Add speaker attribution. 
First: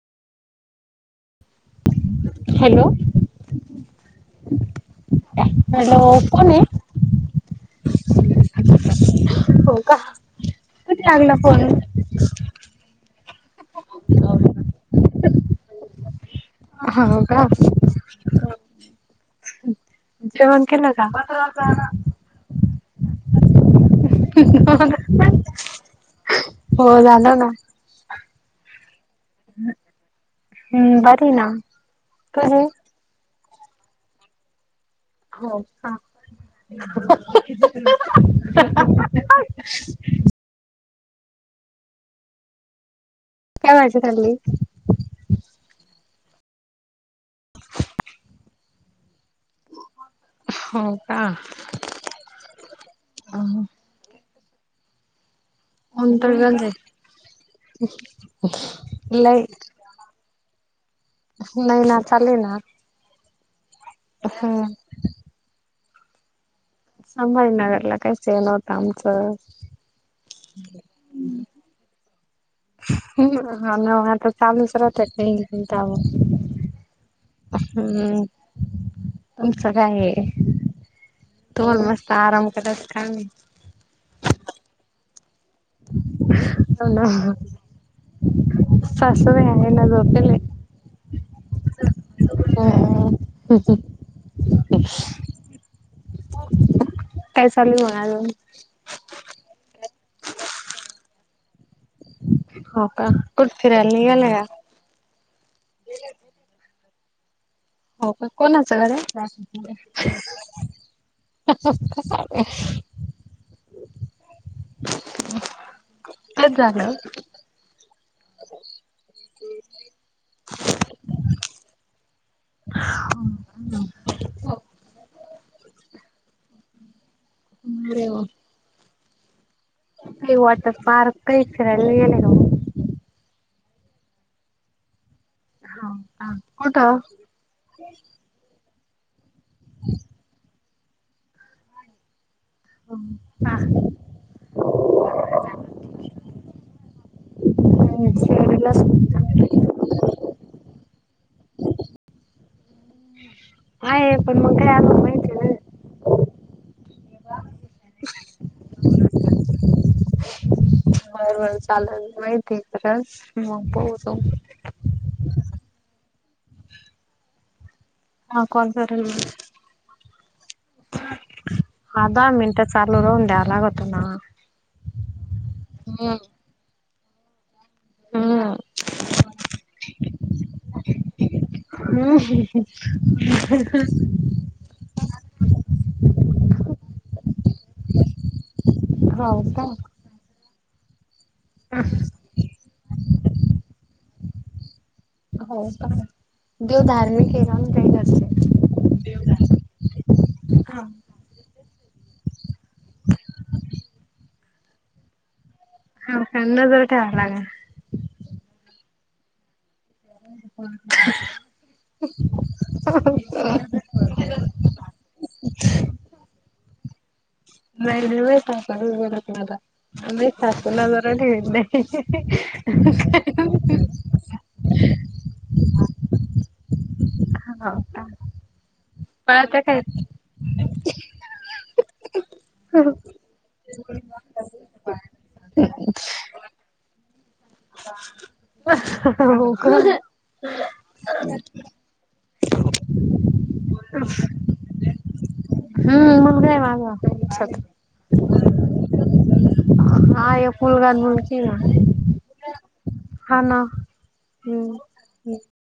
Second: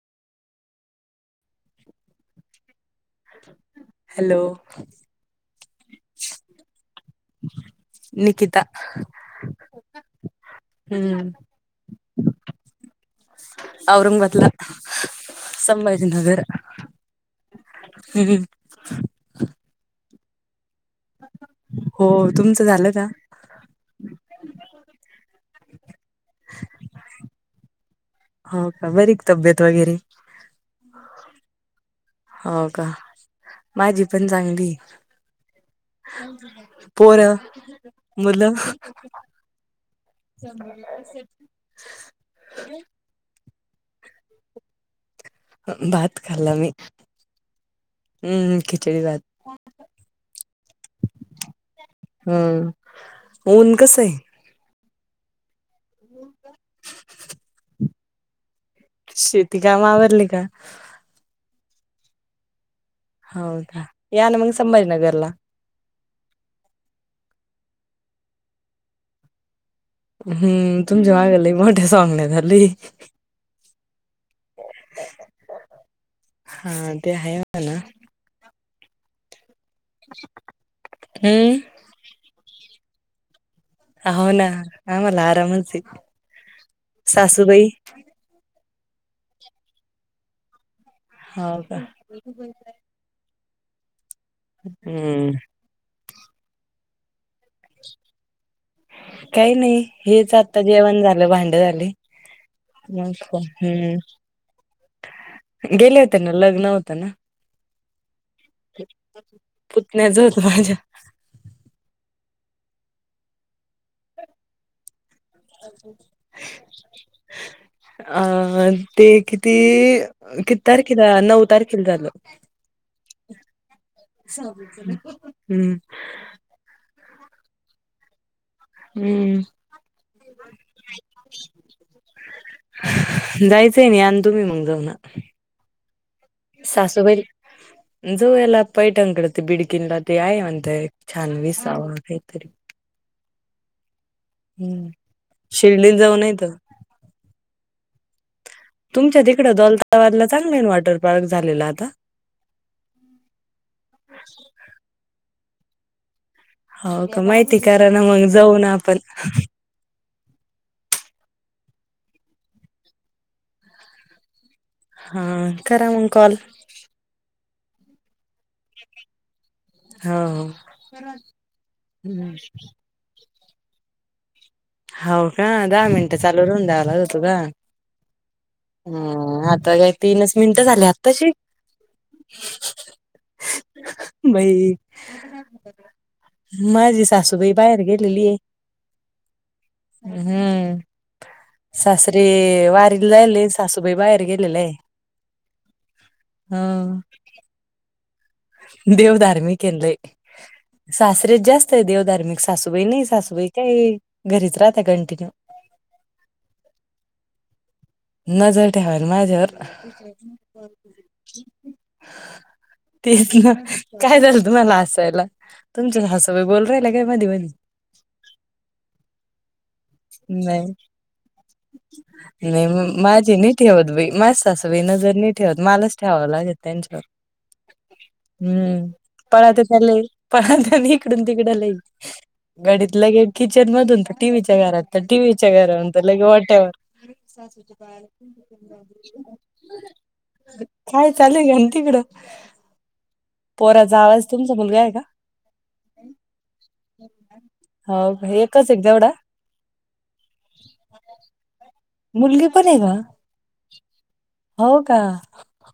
Speaker 1: Hello
Speaker 2: hello.
Speaker 1: Hello, कोन हाय?
Speaker 2: निकिता
Speaker 1: हो का, कुठे
Speaker 2: हम्म
Speaker 1: लागला फोन?
Speaker 2: औरंगबादला, संभाजीनगर
Speaker 1: हो का
Speaker 2: हम्म.
Speaker 1: जेवण केला का?
Speaker 2: हो तुमचं झालं का
Speaker 1: [inaudible] हो झालं ना.
Speaker 2: काय बरी हाय का? तब्येत वगैरे
Speaker 1: हम्म बरी आहे ना मी. तुम्ही?
Speaker 2: हो का माझी पण चांगली आहे.
Speaker 1: हो का?
Speaker 2: पोरं मुलं [inaudible]
Speaker 1: काय व्हायच खाली
Speaker 2: भात खाला मी. हम् खिचडी भात
Speaker 1: हो का
Speaker 2: हम् ऊन कसं हाय
Speaker 1: [inaudible] बंद हाय. [inaudible]
Speaker 2: शेती काम आवरली का?
Speaker 1: नाही ना चाललय ना.
Speaker 2: होव. या ना म्
Speaker 1: हम्म
Speaker 2: संभाजीनगरला.
Speaker 1: संभाजीनगरला [inaudible] नव्हतं आमचं
Speaker 2: हुम् तुमच्या गावाला लय मोठं स्वामी नगर लई.
Speaker 1: हं नव्यातक फॅमलीसकट‌ [inaudible]
Speaker 2: हा ते आहे म्हणा
Speaker 1: हम् तुमचं काय तोल
Speaker 2: हम्म
Speaker 1: मस्त आराम. कदाचीत काम
Speaker 2: हो ना अं मला आर् रामचाय सासुबाई?
Speaker 1: सासुबाई आहे ना झोपले.
Speaker 2: हो का.
Speaker 1: [inaudible]
Speaker 2: हम्म.
Speaker 1: काय चालू आहे म् अजून
Speaker 2: काही नाही हेच आता जेवण झालं भांडी झाली.
Speaker 1: हो का कुठं फिरायला निघालया?
Speaker 2: गेले होते ना लग्न होत्. त न
Speaker 1: हो का. कोणाचं घर हाय?
Speaker 2: पुतण्याचं होतं माझ्या.
Speaker 1: [unintelligible] तेच झालं हो
Speaker 2: अ ते किती-किती तारखेला? नऊ तारखेला झालं. हम्म.
Speaker 1: [inaudible]
Speaker 2: हम्म.
Speaker 1: ते वॉटर पार्क इचारायला गेलेलो.
Speaker 2: [unintelligible]
Speaker 1: का हा कुठं
Speaker 2: सासूबाई जोयालत. पैठणीकडं, ते बिडकीनला ते, आहे म्हणतायेत. छान विसावा काही तरी.
Speaker 1: हां.
Speaker 2: हम्म शिर्डीला जाऊन येतं.
Speaker 1: [unintelligible]
Speaker 2: तुमच्या तिकडं, दौलताबादला चांगलं आहे. वॉटर पार्क झालेला आता?
Speaker 1: हाये पण मग काय आम्हाला, माहिती नाही ना
Speaker 2: हो का? माहिती करा ना मग जाऊ ना आपण.
Speaker 1: बर बर चालल [unintelligible] मग बघू जाऊ.
Speaker 2: हा.. करा मग कॉल.
Speaker 1: हा कॉल करेल मग.
Speaker 2: हां.
Speaker 1: आधा मिनटं चालू राहून द्याल, चालवतो ना.
Speaker 2: हाऊ का, दहा
Speaker 1: हम्म
Speaker 2: मिनटं चालू राहुंद्या. होतो का.
Speaker 1: हम्म
Speaker 2: हम आता काय तीनच मिनिटं झालंय आताशी,
Speaker 1: हम्म
Speaker 2: बाई माझी सासूबाई बाहेर गेलीय.
Speaker 1: हो का
Speaker 2: हम्म. सासरे वारीला जायलेत, सासुबाई बाहेर गेलेत. [unintelligible]
Speaker 1: हो का, देव धार्मिक आहे ना, म्हणून जात असतील.
Speaker 2: देव धार्मिकेन लै,
Speaker 1: हा
Speaker 2: सासरेच जास्त. देवधार्मिक सासू. तुबई नी सासूबाई काय? घरीच राहत ते, कंटिन्यू.
Speaker 1: नजर ठेवावं लागणं.
Speaker 2: नजर ठेवायला माझ्यावर. [unintelligible] तेच ना, काय झालं तुम्हानला हसायला. तुमच्याच हसून बोलू, पहायला काय मधी-मधी,
Speaker 1: नाही [unintelligible]
Speaker 2: नाही
Speaker 1: सासूला जरा ठेवेण,
Speaker 2: नाही म माझी नाही ठेवत बाई, माझी सासू बाई नजर नाही ठेवत. मलाच ठेवावं लागते त्यांच्यावर हम्म..
Speaker 1: पळत्या
Speaker 2: पळात्यात
Speaker 1: काय
Speaker 2: न लई पळात्यात इकडून तिकडं लई घडीत लगेच किचन मधून तर टीव्हीच्या घरात त टीव्हीच्या घरावून लगे वट्यावर डायरेक्ट सासूच्या
Speaker 1: [unintelligible] हो काय
Speaker 2: काय चालू घ्या तिकडं पोराचा आवाज तुमचा मुलगा आहे का
Speaker 1: हूं मुलगा ये माझा
Speaker 2: हो का? एकच एक तेवढा
Speaker 1: [unintelligible] हा एक मुलगा अन् मुलगी ये ना
Speaker 2: तुम्ही पण आहे का?
Speaker 1: हा ना हम्म.
Speaker 2: हो का